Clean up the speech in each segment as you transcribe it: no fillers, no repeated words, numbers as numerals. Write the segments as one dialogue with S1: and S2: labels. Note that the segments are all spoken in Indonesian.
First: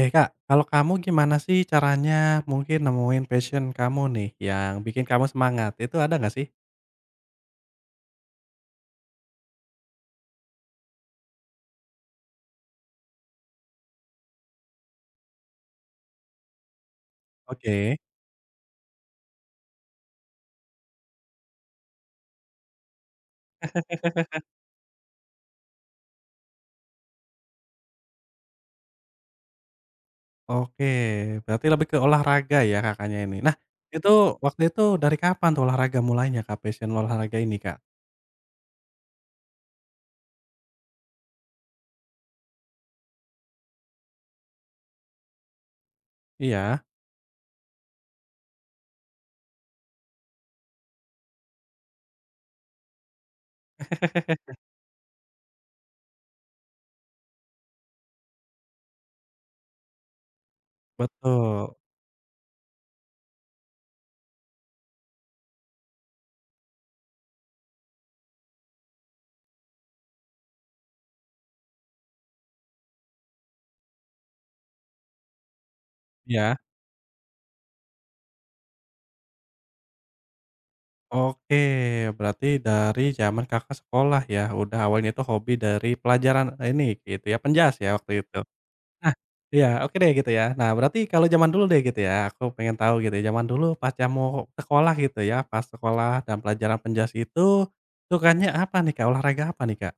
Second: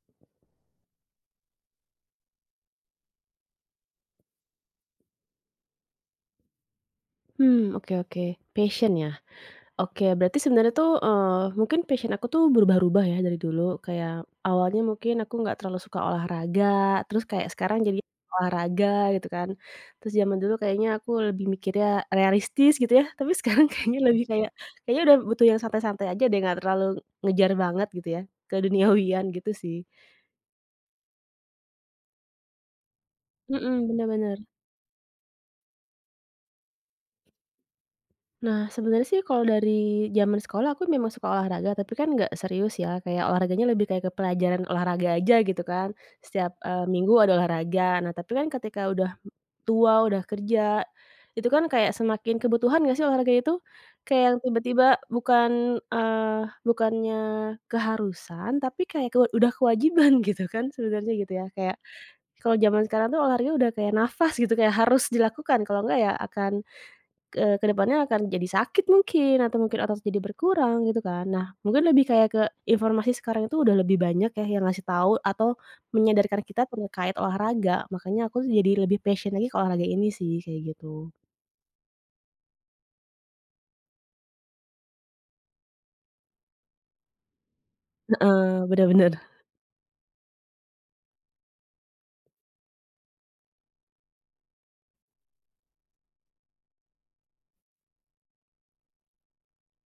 S1: Eh Kak, kalau kamu gimana sih caranya mungkin nemuin passion kamu nih, yang bikin kamu semangat, itu ada nggak sih?
S2: Hmm oke oke. Passion ya? Oke, berarti sebenarnya tuh, mungkin passion aku tuh berubah-ubah ya dari dulu, kayak awalnya mungkin aku nggak terlalu suka olahraga, terus kayak sekarang
S1: Oke.
S2: jadi olahraga gitu kan. Terus zaman dulu kayaknya aku lebih mikirnya realistis gitu ya, tapi sekarang kayaknya lebih kayak, kayaknya udah butuh yang santai-santai aja deh, nggak terlalu ngejar banget gitu ya, keduniawian gitu sih.
S1: Oke, berarti lebih ke olahraga ya Kakaknya ini. Nah,
S2: Mhm,
S1: itu
S2: bener bener.
S1: waktu itu dari kapan tuh olahraga mulainya Kak, passion olahraga ini Kak?
S2: Nah, sebenarnya sih kalau dari zaman sekolah aku memang suka olahraga, tapi kan nggak serius ya, kayak olahraganya lebih kayak ke pelajaran olahraga aja gitu kan. Setiap,
S1: Iya,
S2: minggu ada olahraga. Nah, tapi kan ketika udah tua, udah kerja, itu kan kayak semakin kebutuhan nggak sih olahraga itu? Kayak yang tiba-tiba bukan, eee, bukannya keharusan, tapi kayak ke udah kewajiban gitu kan sebenarnya gitu ya. Kayak
S1: betul,
S2: kalau zaman sekarang tuh olahraga udah kayak nafas gitu, kayak harus dilakukan, kalau nggak ya ke depannya akan jadi sakit mungkin atau mungkin otot jadi berkurang gitu kan. Nah, mungkin lebih kayak ke informasi sekarang itu udah lebih banyak ya yang ngasih tahu atau menyadarkan
S1: iya,
S2: kita terkait olahraga, makanya aku tuh jadi lebih passion lagi ke olahraga ini sih, kayak gitu.
S1: oke, berarti dari zaman Kakak sekolah ya, udah awalnya itu hobi dari pelajaran ini gitu ya, penjas ya waktu itu?
S2: Heeh, bener
S1: Nah,
S2: bener.
S1: iya, oke deh gitu ya. Nah, berarti kalau zaman dulu deh gitu ya, aku pengen tahu gitu ya, zaman dulu pas kamu sekolah gitu ya, pas sekolah dan pelajaran penjas itu, sukanya apa nih Kak, olahraga apa nih Kak?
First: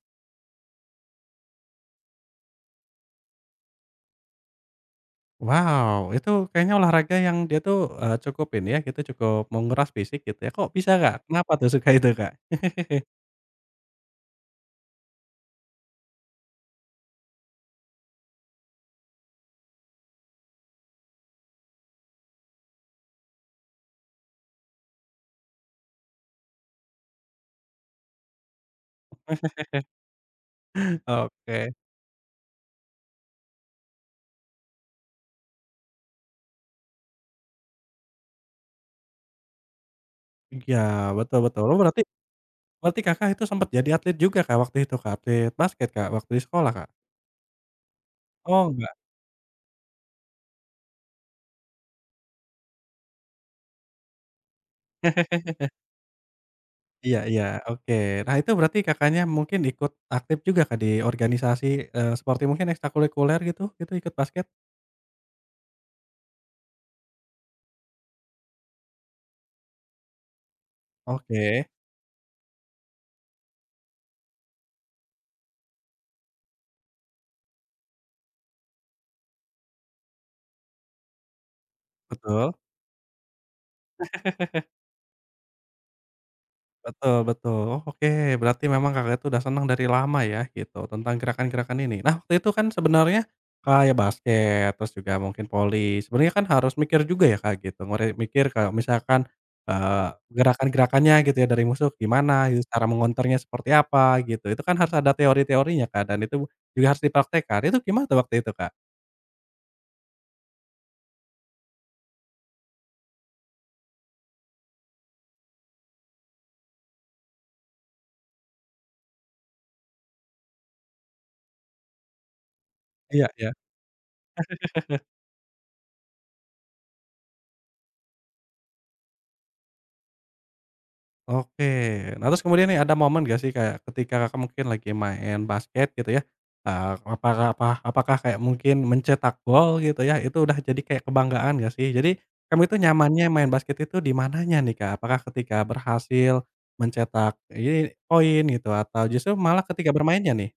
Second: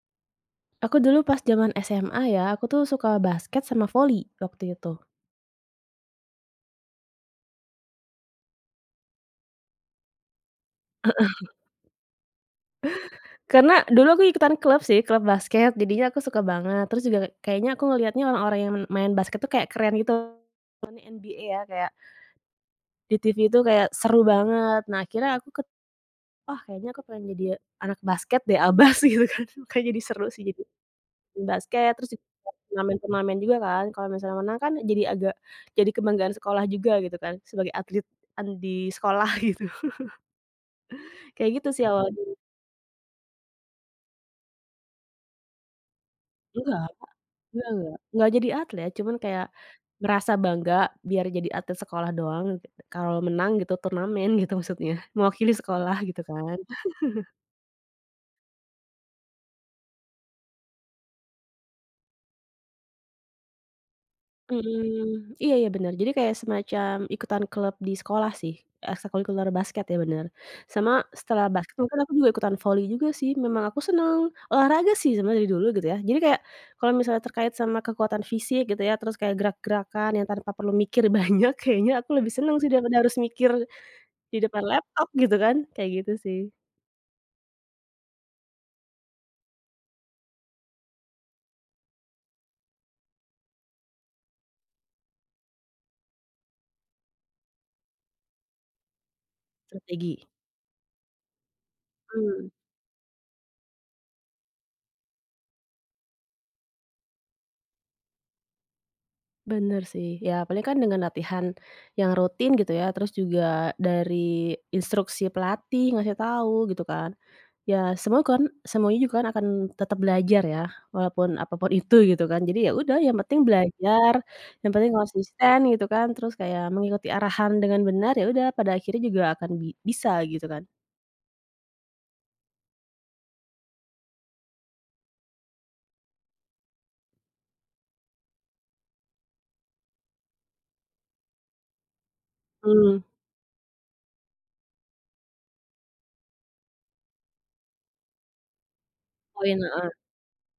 S2: Aku dulu pas zaman SMA ya, aku tuh suka basket sama voli waktu itu.
S1: Wow, itu kayaknya olahraga yang dia tuh, cukup ini ya, gitu, cukup menguras fisik gitu ya, kok bisa Kak? Kenapa tuh suka itu Kak?
S2: Karena dulu aku ikutan klub sih, klub basket, jadinya aku suka banget. Terus juga kayaknya aku ngelihatnya orang-orang yang main basket tuh kayak keren gitu, NBA ya kayak di TV itu kayak seru banget. Nah, akhirnya aku ket "Wah, kayaknya aku pengen jadi anak basket deh, Abas," gitu kan. Makanya jadi seru sih jadi
S1: Oke,
S2: basket, terus juga turnamen-turnamen juga kan, kalau misalnya menang kan jadi kebanggaan sekolah juga gitu kan, sebagai atlet di sekolah gitu.
S1: iya, betul
S2: Kayak
S1: betul.
S2: gitu
S1: Oh
S2: sih
S1: berarti
S2: awalnya.
S1: berarti Kakak itu sempet jadi atlet juga Kak, waktu itu Kak? Atlet basket Kak, waktu di sekolah
S2: Enggak,
S1: Kak?
S2: enggak, enggak. Enggak jadi
S1: Oh
S2: atlet,
S1: enggak?
S2: cuman kayak merasa bangga biar jadi atlet sekolah doang, kalau menang gitu turnamen gitu maksudnya, mewakili sekolah gitu kan.
S1: Iya iya, oke. Nah, itu berarti Kakaknya mungkin ikut aktif juga Kak, di organisasi, seperti mungkin ekstrakurikuler gitu gitu, ikut basket?
S2: Mhm, iya, iya, bener. Jadi kayak semacam ikutan klub di sekolah sih, ekstrakurikuler basket ya bener. Sama setelah
S1: Oke,
S2: basket mungkin aku juga ikutan voli juga sih, memang aku seneng olahraga sih sebenarnya dari dulu gitu ya. Jadi kayak kalau misalnya terkait sama kekuatan fisik gitu ya, terus kayak gerak-gerakan yang tanpa perlu mikir banyak, kayaknya aku lebih
S1: betul.
S2: seneng sih daripada harus mikir di depan laptop gitu kan, kayak gitu sih,
S1: Betul betul. Oh oke, berarti memang Kakak itu udah senang dari lama ya gitu tentang gerakan-gerakan ini. Nah waktu itu kan sebenarnya kayak basket, terus juga mungkin voli, sebenarnya kan harus mikir juga ya Kak gitu, ngore mikir kalau misalkan, eee,
S2: strategi.
S1: gerakan-gerakannya gitu ya dari musuh gimana
S2: Mmm.
S1: gitu, cara mengonternya seperti apa gitu, itu kan harus ada teori-teorinya Kak dan itu juga harus dipraktekkan, itu gimana tuh waktu itu Kak?
S2: Bener sih, ya paling kan dengan latihan yang rutin gitu ya, terus juga dari instruksi pelatih ngasih tahu gitu kan. Ya semua kan semuanya juga kan akan tetap belajar ya, walaupun apapun itu gitu kan. Jadi ya udah yang
S1: Iya
S2: penting
S1: iya.
S2: belajar, yang penting konsisten gitu kan, terus kayak mengikuti arahan dengan benar, ya udah pada akhirnya juga akan bisa gitu kan.
S1: Oke. Nah, terus kemudian nih ada momen gak sih kayak ketika Kakak mungkin lagi main basket gitu ya, apakah kayak mungkin mencetak gol gitu ya, itu udah jadi kayak kebanggaan gak sih? Jadi kamu itu
S2: Mmm.
S1: nyamannya main basket itu di mananya nih, Kak? Apakah ketika berhasil mencetak ini poin gitu atau justru
S2: Poin.
S1: malah ketika bermainnya nih?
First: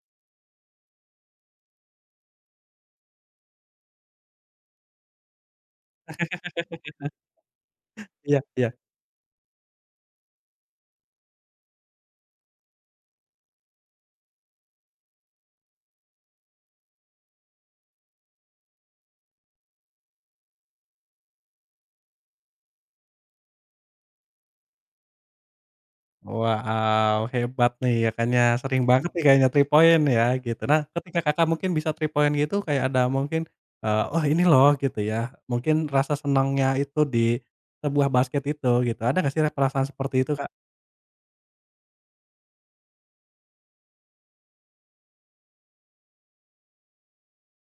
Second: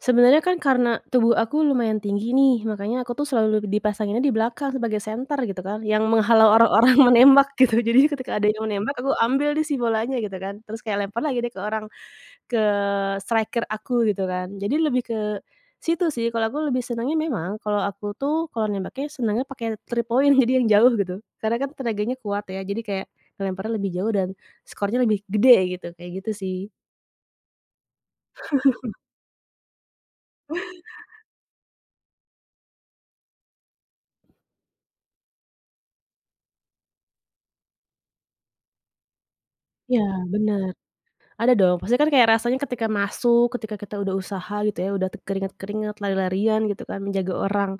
S2: Sebenarnya kan karena tubuh aku lumayan tinggi nih, makanya aku tuh selalu dipasanginnya di belakang sebagai senter gitu kan, yang menghalau orang-orang menembak gitu. Jadi
S1: Iya
S2: ketika ada yang
S1: iya.
S2: menembak, aku ambil deh si bolanya gitu kan, terus kayak lempar lagi deh ke orang, ke striker aku gitu kan. Jadi lebih ke situ sih, kalau aku lebih senangnya memang kalau aku tuh kalau nembaknya senangnya pakai 3 point jadi yang jauh gitu. Karena kan tenaganya kuat ya, jadi kayak ngelemparnya lebih jauh dan skornya lebih gede gitu, kayak gitu sih.
S1: Wow, hebat nih ya kan ya, sering banget nih kayaknya 3 point ya gitu. Nah, ketika Kakak mungkin bisa 3 point gitu kayak ada mungkin, "Oh ini loh," gitu ya, mungkin rasa senangnya itu di sebuah basket itu gitu, ada nggak sih perasaan
S2: Ya
S1: seperti itu, Kak?
S2: benar. Ada dong, pasti kan kayak rasanya ketika masuk, ketika kita udah usaha gitu ya, udah keringat-keringat, lari-larian gitu kan, menjaga orang,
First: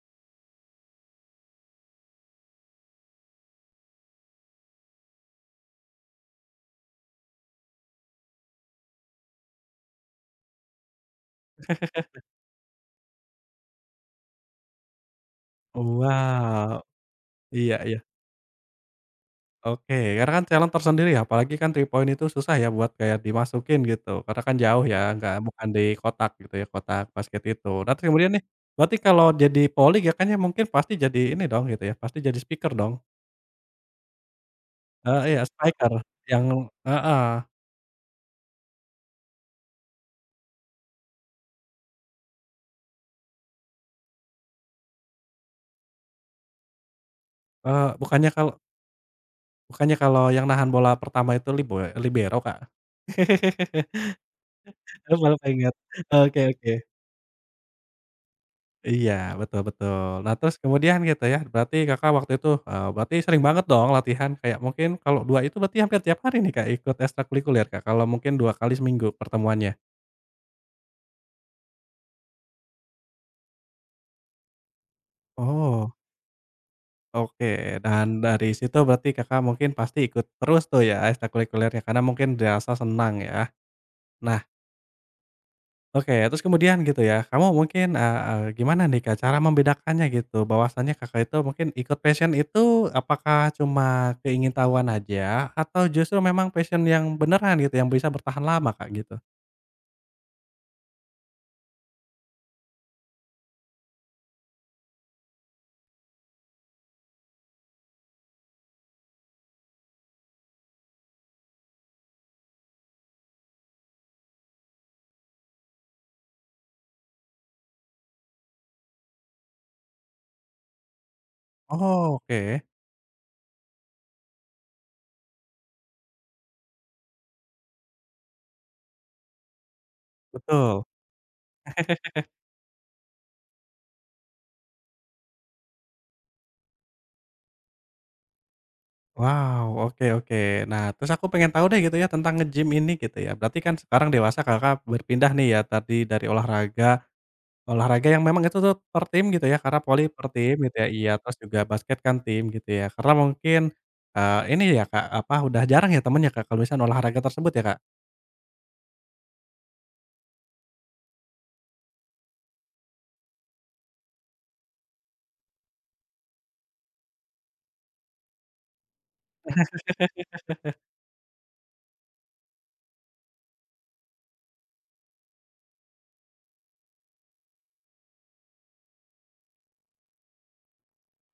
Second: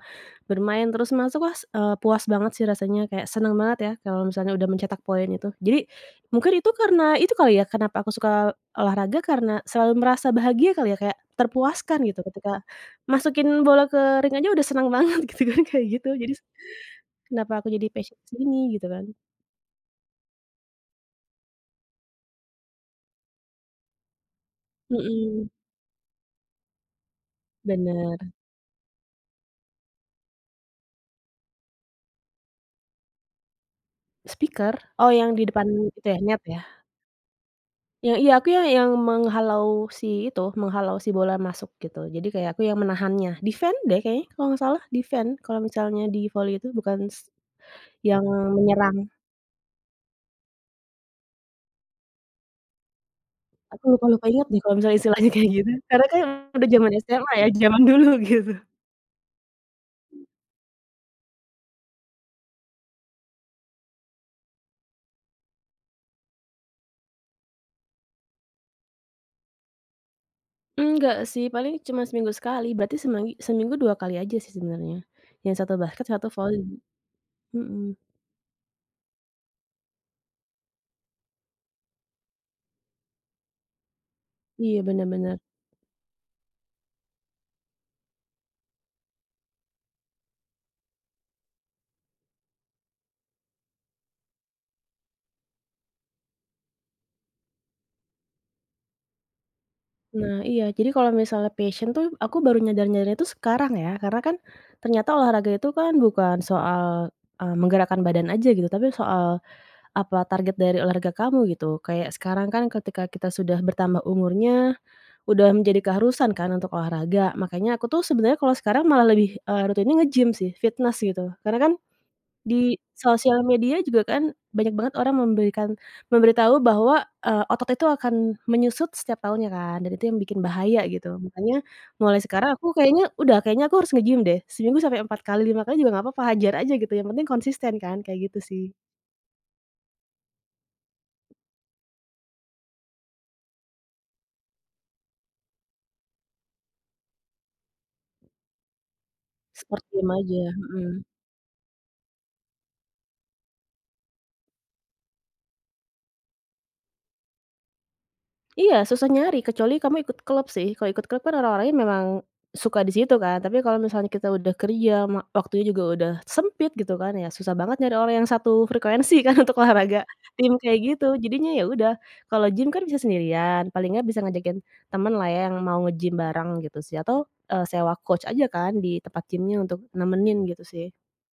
S2: bermain, terus masuk wah, puas banget sih rasanya, kayak seneng banget ya kalau misalnya udah mencetak poin itu. Jadi mungkin itu karena itu kali ya, kenapa aku suka olahraga karena selalu merasa bahagia kali ya, kayak terpuaskan gitu ketika masukin bola ke ring aja udah senang banget gitu kan, kayak gitu. Jadi
S1: Wow,
S2: kenapa aku
S1: iya
S2: jadi
S1: iya,
S2: passion ke sini gitu kan.
S1: oke, karena kan challenge tersendiri ya, apalagi kan 3 point itu susah ya buat kayak dimasukin gitu, karena kan jauh ya, nggak
S2: Mhm,
S1: bukan di kotak gitu ya, kotak basket itu. Nah, terus
S2: bener.
S1: kemudian nih, berarti kalau jadi poli, ya kan ya mungkin pasti jadi ini dong gitu ya, pasti jadi speaker dong?
S2: Speaker? Oh yang
S1: Iya
S2: di depan
S1: striker
S2: itu ya, net
S1: yang
S2: ya?
S1: heeh,
S2: Yang iya, aku yang menghalau si itu, menghalau si bola masuk gitu. Jadi kayak aku yang menahannya. Defend deh kayaknya kalau nggak salah, defend kalau misalnya di voli itu, bukan
S1: eee,
S2: yang
S1: bukannya kalau
S2: menyerang.
S1: bukannya kalau yang nahan bola pertama itu libero, Kak.
S2: Aku lupa lupa ingat deh kalau misalnya
S1: Aku
S2: istilahnya
S1: baru
S2: kayak gitu.
S1: keinget.
S2: Karena kan
S1: Oke
S2: udah
S1: oke.
S2: zaman SMA ya, zaman dulu gitu.
S1: Iya, betul betul. Nah, terus kemudian gitu ya, berarti Kakak waktu itu, berarti sering banget dong latihan kayak mungkin kalau 2 itu berarti hampir tiap hari nih, Kak, ikut ekstrakurikuler, Kak, kalau mungkin 2 kali seminggu pertemuannya?
S2: Enggak sih, paling cuma seminggu sekali. Berarti seminggu 2 kali aja sih sebenarnya. Yang satu
S1: Oh,
S2: basket, satu voli.
S1: oke.
S2: Mhm.
S1: Dan dari situ berarti Kakak mungkin pasti ikut terus tuh ya ekstrakurikulernya karena mungkin dirasa senang ya. Nah,
S2: Iya, bener bener.
S1: oke, terus kemudian gitu ya, kamu mungkin, eee eee, gimana nih, Kak, cara membedakannya gitu bahwasanya Kakak itu mungkin ikut passion itu apakah cuma keingintahuan aja atau justru memang passion yang beneran gitu yang bisa bertahan lama, Kak, gitu?
S2: Nah iya, jadi kalau misalnya passion tuh aku baru nyadar-nyadarnya itu sekarang ya, karena kan ternyata olahraga itu kan bukan soal, menggerakkan badan aja gitu, tapi soal apa target dari olahraga kamu gitu. Kayak sekarang kan ketika kita sudah bertambah umurnya, udah menjadi keharusan kan untuk olahraga, makanya aku tuh sebenarnya kalau sekarang malah lebih, rutinnya nge-gym sih, fitness gitu. Karena kan
S1: Oh, oke,
S2: di sosial media juga kan banyak banget orang memberitahu bahwa, otot itu akan menyusut setiap tahunnya kan, dan itu yang bikin bahaya
S1: betul.
S2: gitu. Makanya mulai sekarang aku kayaknya udah, kayaknya aku harus nge-gym deh, seminggu sampai 4 kali, 5 kali juga nggak apa-apa, hajar aja gitu, yang penting konsisten kan, kayak gitu sih.
S1: Wow, oke oke. Nah, terus aku pengen tahu deh gitu ya tentang nge-gym ini gitu ya, berarti kan sekarang dewasa Kakak berpindah nih ya tadi dari olahraga olahraga yang memang itu tuh per tim gitu ya, karena
S2: Sport
S1: voli
S2: gym
S1: per
S2: aja,
S1: tim gitu ya
S2: mhm.
S1: iya, terus juga basket kan tim gitu ya. Karena mungkin, ini ya Kak, apa, udah jarang ya temennya Kak, kalau misalnya olahraga tersebut ya Kak?
S2: Iya, susah nyari kecuali kamu ikut klub sih. Kalau ikut klub kan orang-orangnya memang suka di situ kan, tapi kalau misalnya kita udah kerja, waktunya juga udah sempit gitu kan, ya susah banget nyari orang yang satu frekuensi kan untuk olahraga tim kayak gitu. Jadinya ya udah, kalau gym kan bisa sendirian, paling nggak bisa ngajakin temen lah ya yang mau nge-gym bareng gitu sih atau, sewa coach aja kan di tempat gymnya untuk nemenin gitu sih.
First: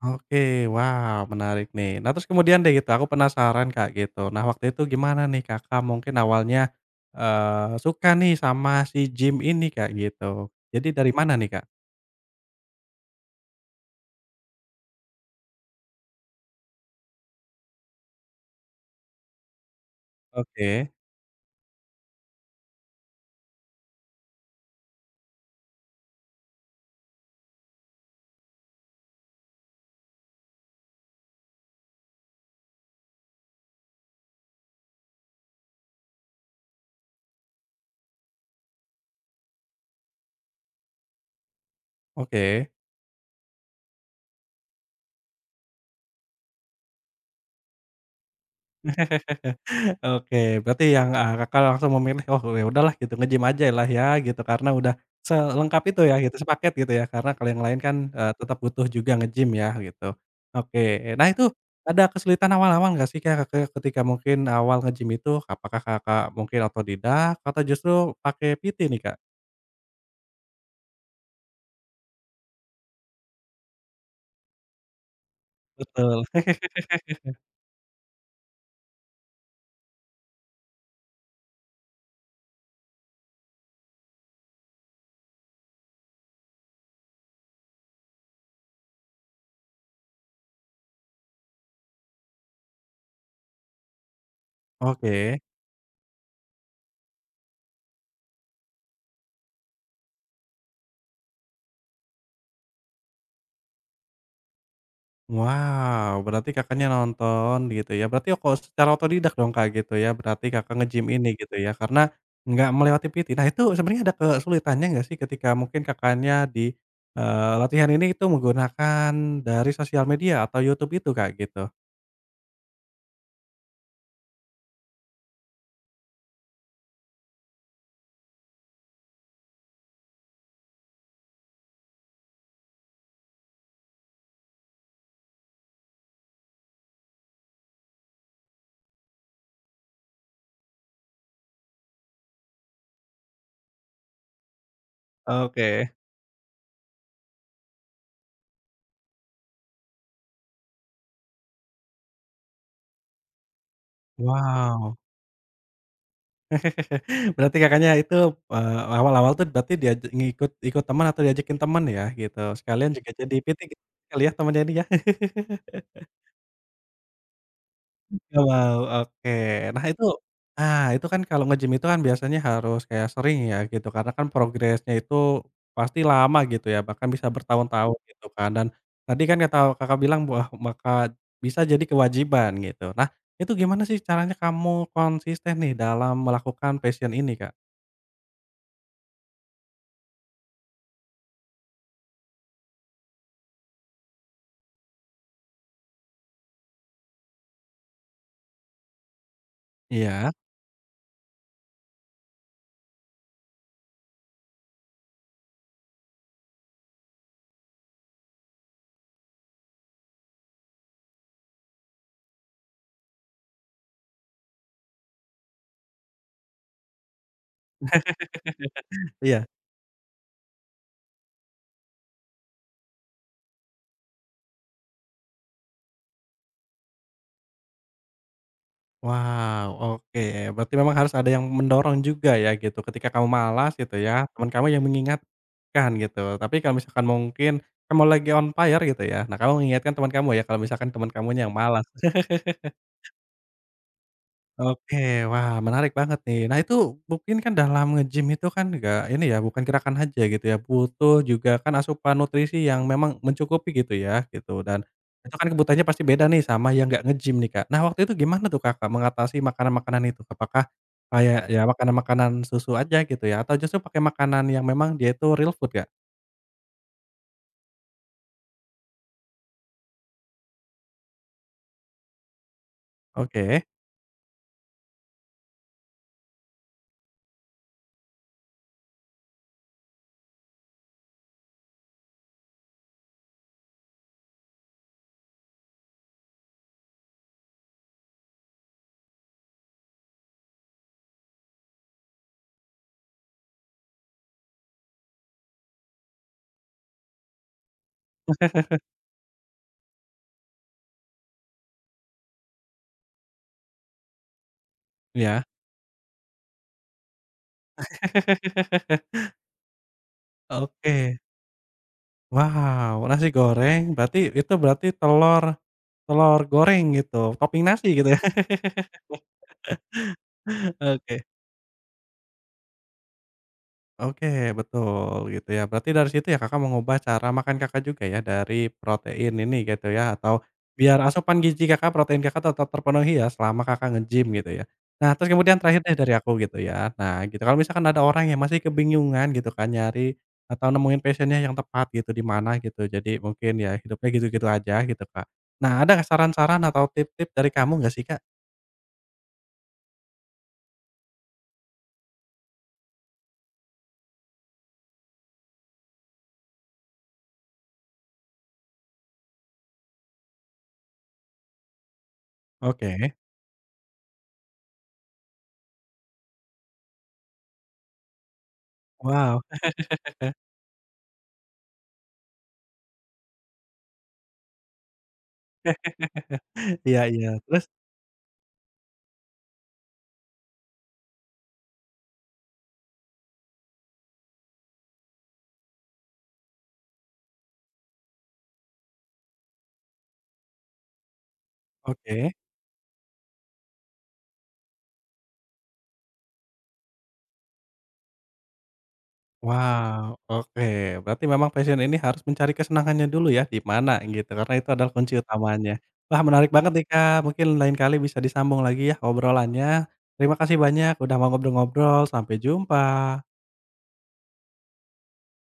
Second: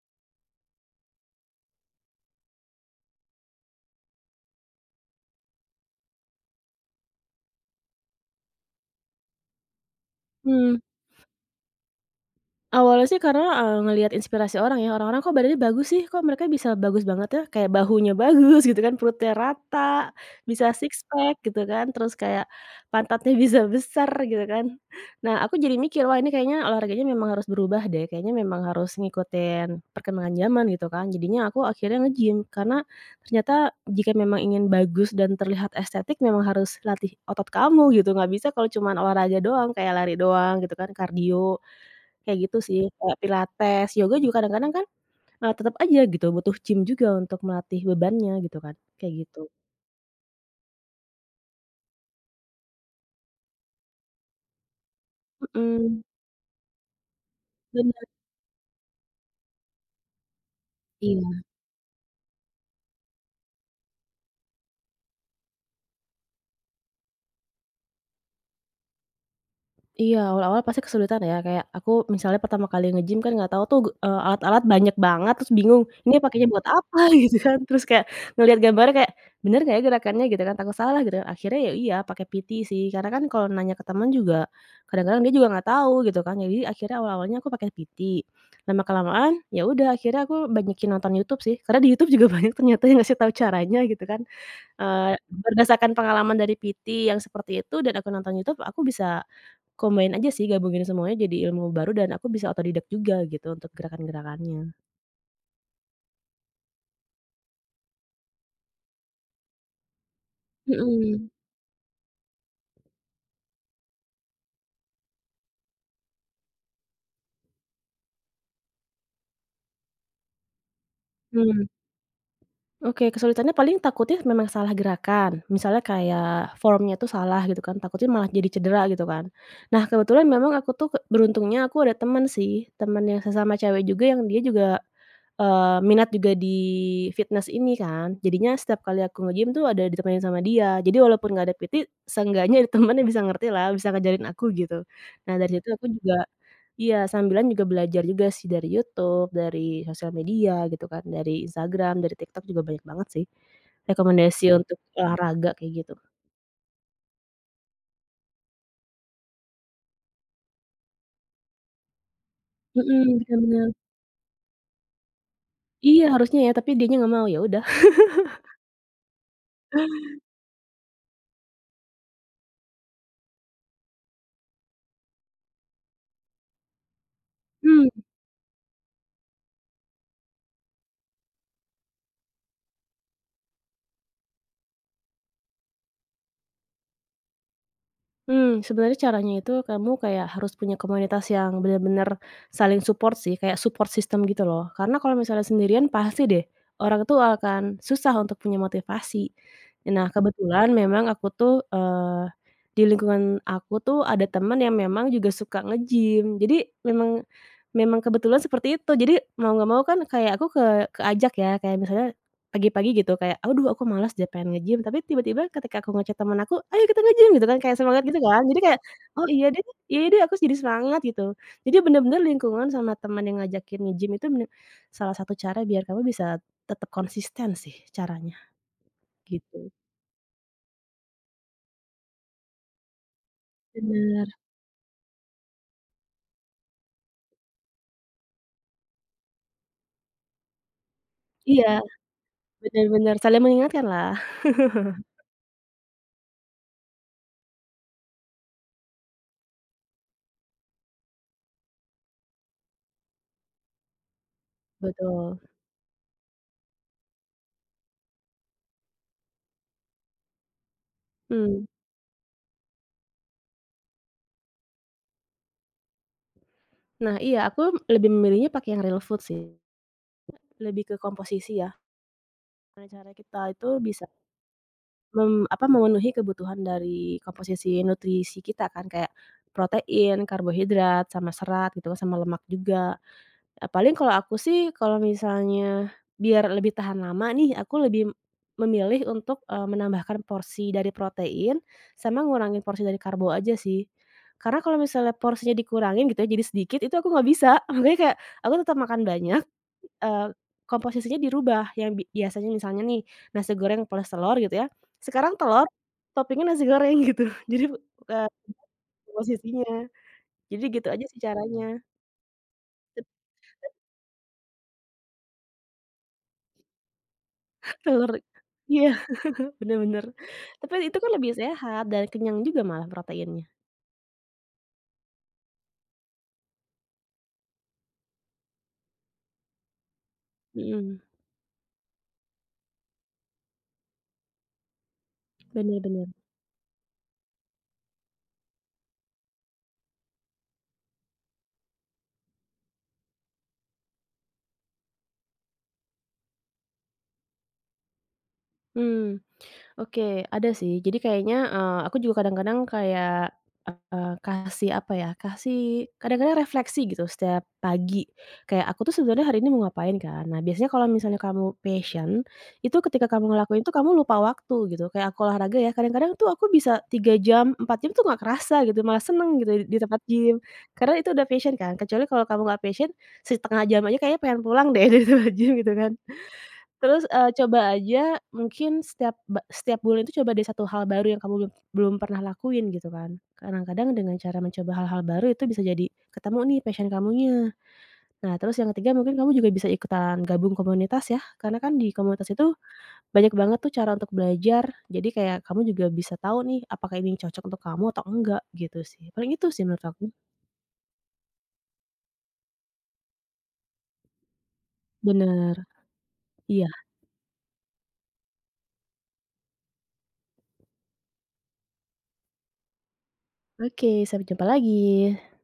S1: Oke, wow menarik nih. Nah terus kemudian deh gitu, aku penasaran Kak gitu, nah waktu itu gimana nih Kakak mungkin awalnya, suka nih sama si gym ini Kak gitu?
S2: Mhm.
S1: Jadi dari mana nih Kak?
S2: Awalnya sih karena, ngelihat inspirasi orang ya, orang-orang kok badannya bagus sih, kok mereka bisa bagus banget ya, kayak bahunya bagus gitu kan, perutnya rata, bisa
S1: Oke
S2: six pack gitu kan, terus kayak pantatnya bisa besar gitu kan. Nah, aku jadi mikir, "Wah, ini kayaknya olahraganya memang harus berubah deh, kayaknya memang harus ngikutin perkembangan zaman," gitu kan. Jadinya aku akhirnya nge-gym, karena ternyata jika memang ingin bagus dan terlihat estetik memang harus latih otot kamu gitu, nggak bisa kalau cuman olahraga doang, kayak lari doang gitu kan, kardio. Kayak gitu
S1: oke.
S2: sih, kayak pilates, yoga juga kadang-kadang kan, tetep aja gitu butuh gym juga untuk melatih bebannya gitu kan, kayak gitu.
S1: Oke, berarti yang, Kakak langsung memilih, "Oh, ya udahlah," gitu, "nge-gym ajalah ya," gitu, karena udah selengkap itu
S2: Mhm,
S1: ya gitu, sepaket gitu ya, karena kalau yang lain kan,
S2: bener,
S1: tetap butuh juga nge-gym ya gitu. Oke, nah
S2: iya.
S1: itu ada kesulitan awal-awal nggak sih, Kak, Kakak ketika mungkin awal nge-gym itu? Apakah Kakak mungkin otodidak atau justru pakai PT nih, Kak?
S2: Iya, awal-awal pasti kesulitan ya, kayak aku misalnya pertama kali nge-gym kan nggak tahu tuh, alat-alat banyak banget, terus bingung, ini
S1: Betul.
S2: pakainya buat apa gitu kan, terus kayak ngelihat gambarnya kayak, bener nggak ya gerakannya gitu kan, takut salah gitu kan, akhirnya ya iya pakai PT sih, karena kan kalau nanya ke teman juga, kadang-kadang dia juga nggak tahu gitu kan, jadi akhirnya awal-awalnya aku pakai PT. Lama kelamaan, ya udah akhirnya aku banyakin nonton YouTube sih, karena di YouTube juga banyak ternyata yang ngasih tahu caranya gitu kan. Eee,
S1: Oke.
S2: Berdasarkan pengalaman dari PT yang seperti itu dan aku nonton YouTube, aku bisa combine aja sih, gabungin semuanya jadi ilmu baru dan aku bisa otodidak juga gitu untuk gerakan-gerakannya.
S1: Wow, berarti Kakaknya nonton gitu ya, berarti kok secara otodidak dong, Kak, gitu ya, berarti Kakak nge-gym ini
S2: Mhm.
S1: gitu ya, karena nggak melewati PT. Nah itu sebenarnya ada kesulitannya nggak sih ketika mungkin Kakaknya di, latihan ini itu menggunakan dari sosial media atau YouTube itu, Kak, gitu?
S2: Mhm. Oke, kesulitannya paling takutnya memang salah gerakan, misalnya kayak formnya tuh salah gitu kan, takutnya malah jadi cedera gitu kan. Nah, kebetulan memang aku tuh beruntungnya aku ada teman sih, teman yang sesama cewek juga yang dia juga, minat juga di fitness ini kan, jadinya setiap kali aku nge-gym tuh ada ditemenin sama dia. Jadi walaupun nggak ada PT, seenggaknya ada bisa ngerti lah, bisa ngajarin aku gitu. Nah dari situ aku
S1: Oke.
S2: juga. Iya, sambilan juga belajar juga sih dari YouTube, dari sosial media gitu kan, dari Instagram, dari TikTok juga banyak banget sih, rekomendasi untuk
S1: Wow,
S2: olahraga kayak gitu.
S1: berarti Kakaknya itu, awal-awal tuh berarti dia ikut teman atau diajakin teman ya gitu, sekalian juga
S2: Mhm,
S1: jadi
S2: bener
S1: PT
S2: bener.
S1: kali ya temannya ini ya?
S2: Iya harusnya ya, tapi dianya nggak mau, ya udah.
S1: Ya, wow, oke. Nah itu ah, itu kan kalau nge-gym itu kan biasanya harus kayak sering ya gitu, karena kan progresnya itu pasti lama gitu ya, bahkan bisa bertahun-tahun gitu kan, dan tadi kan kata Kakak bilang, wah maka bisa jadi kewajiban gitu. Nah, itu gimana sih caranya kamu konsisten nih dalam melakukan passion ini, Kak?
S2: Hmm, sebenarnya caranya itu kamu kayak harus punya komunitas yang benar-benar saling support sih, kayak support system gitu loh. Karena kalau misalnya sendirian pasti deh, orang itu akan susah untuk punya motivasi. Nah,
S1: Iya
S2: kebetulan memang aku tuh, di lingkungan aku tuh ada teman yang memang juga suka nge-gym. Jadi memang memang kebetulan seperti itu. Jadi mau nggak mau kan kayak aku keajak ya, kayak misalnya pagi-pagi gitu kayak, "Aduh aku malas deh pengen nge-gym," tapi tiba-tiba ketika aku nge-chat temen aku, "Ayo kita nge-gym," gitu kan, kayak semangat gitu kan. Jadi kayak, "Oh
S1: iya.
S2: iya deh," aku jadi semangat gitu. Jadi bener-bener lingkungan sama teman yang ngajakin nge-gym itu bener salah satu cara biar kamu bisa tetap konsisten sih caranya,
S1: Wow,
S2: gitu.
S1: oke. Berarti memang harus ada yang mendorong juga ya gitu, ketika kamu malas gitu ya,
S2: Bener.
S1: teman kamu yang mengingatkan gitu. Tapi kalau misalkan mungkin kamu lagi on fire gitu ya, nah kamu mengingatkan teman kamu ya, kalau misalkan teman kamunya yang
S2: Iya,
S1: malas.
S2: bener bener, saling mengingatkan lah.
S1: Oke, wah menarik banget nih. Nah itu mungkin kan dalam nge-gym itu kan nggak ini ya, bukan gerakan aja gitu ya, butuh juga kan asupan nutrisi yang memang mencukupi gitu ya, gitu. Dan itu
S2: Betul.
S1: kan kebutuhannya pasti beda nih sama yang nggak nge-gym nih, Kak. Nah waktu itu gimana tuh Kakak mengatasi makanan-makanan itu? Apakah kayak ya
S2: Mhm.
S1: makanan-makanan susu aja gitu ya, atau justru pakai makanan yang memang dia itu real food, Kak?
S2: Nah iya, aku lebih memilihnya pakai yang real food sih, lebih ke komposisi ya. Gimana cara kita
S1: Oke,
S2: itu bisa memenuhi kebutuhan dari komposisi nutrisi kita kan, kayak protein, karbohidrat, sama serat gitu kan, sama lemak juga. Paling kalau aku sih kalau misalnya biar lebih tahan lama nih, aku lebih memilih untuk, menambahkan porsi dari protein, sama ngurangin porsi dari karbo aja sih. Karena kalau misalnya porsinya dikurangin gitu ya, jadi sedikit, itu aku nggak bisa. Makanya kayak aku tetap makan banyak. Eee, Komposisinya dirubah yang biasanya misalnya nih, nasi goreng plus telur gitu ya, sekarang
S1: ya.
S2: telur topping-nya nasi goreng gitu. Jadi, eee, komposisinya. Jadi gitu aja sih
S1: Oke,
S2: caranya.
S1: wow,
S2: Tapi
S1: nasi goreng berarti itu berarti telur Telur goreng gitu, topping
S2: kan
S1: nasi gitu
S2: telur
S1: ya?
S2: iya, bener bener. Tapi itu kan
S1: Oke
S2: lebih sehat dan kenyang juga malah proteinnya.
S1: oke, betul gitu ya. Berarti dari situ ya Kakak mengubah cara makan Kakak juga ya dari protein ini gitu ya, atau
S2: Mhm,
S1: biar asupan gizi Kakak, protein Kakak tetap terpenuhi ya selama Kakak nge-gym gitu ya. Nah terus kemudian terakhir
S2: bener
S1: deh
S2: bener.
S1: dari aku gitu ya, nah gitu kalau misalkan ada orang yang masih kebingungan gitu kan nyari atau nemuin passion yang tepat gitu di mana gitu, jadi mungkin ya hidupnya gitu-gitu aja gitu, Kak. Nah ada nggak saran-saran atau tip-tip dari kamu nggak sih, Kak?
S2: Mmm. Oke, ada sih. Jadi kayaknya, aku juga kadang-kadang kayak, kasih kadang-kadang refleksi gitu setiap pagi. Kayak aku tuh sebenarnya hari ini mau ngapain kan. Nah, biasanya kalau misalnya kamu passion, itu
S1: Oke,
S2: ketika kamu ngelakuin itu kamu lupa waktu gitu. Kayak aku olahraga ya, kadang-kadang tuh aku bisa 3 jam, 4 jam tuh nggak kerasa gitu, malah
S1: wow.
S2: seneng gitu di tempat gym. Karena itu udah passion kan, kecuali kalau kamu nggak passion, setengah jam aja kayaknya pengen pulang deh dari tempat gym gitu kan.
S1: Iya
S2: Terus,
S1: iya, terus?
S2: coba aja mungkin setiap bulan itu coba deh satu hal baru yang kamu belum belum pernah lakuin gitu kan. Kadang-kadang dengan cara mencoba hal-hal baru itu bisa jadi ketemu nih passion kamunya. Nah, terus yang ketiga mungkin kamu juga bisa ikutan gabung komunitas ya, karena kan di komunitas
S1: Oke.
S2: itu banyak banget tuh cara untuk belajar. Jadi kayak kamu juga bisa tahu nih apakah ini cocok untuk kamu atau enggak gitu sih. Paling itu sih menurut aku.
S1: Wow, oke. Berarti memang passion ini harus mencari kesenangannya dulu ya, di mana gitu, karena itu adalah kunci
S2: Bener.
S1: utamanya. Wah, menarik
S2: Iya.
S1: banget nih, Kak, mungkin lain kali bisa disambung lagi ya obrolannya. Terima kasih banyak udah mau ngobrol-ngobrol, sampai jumpa.
S2: Oke, sampai jumpa lagi.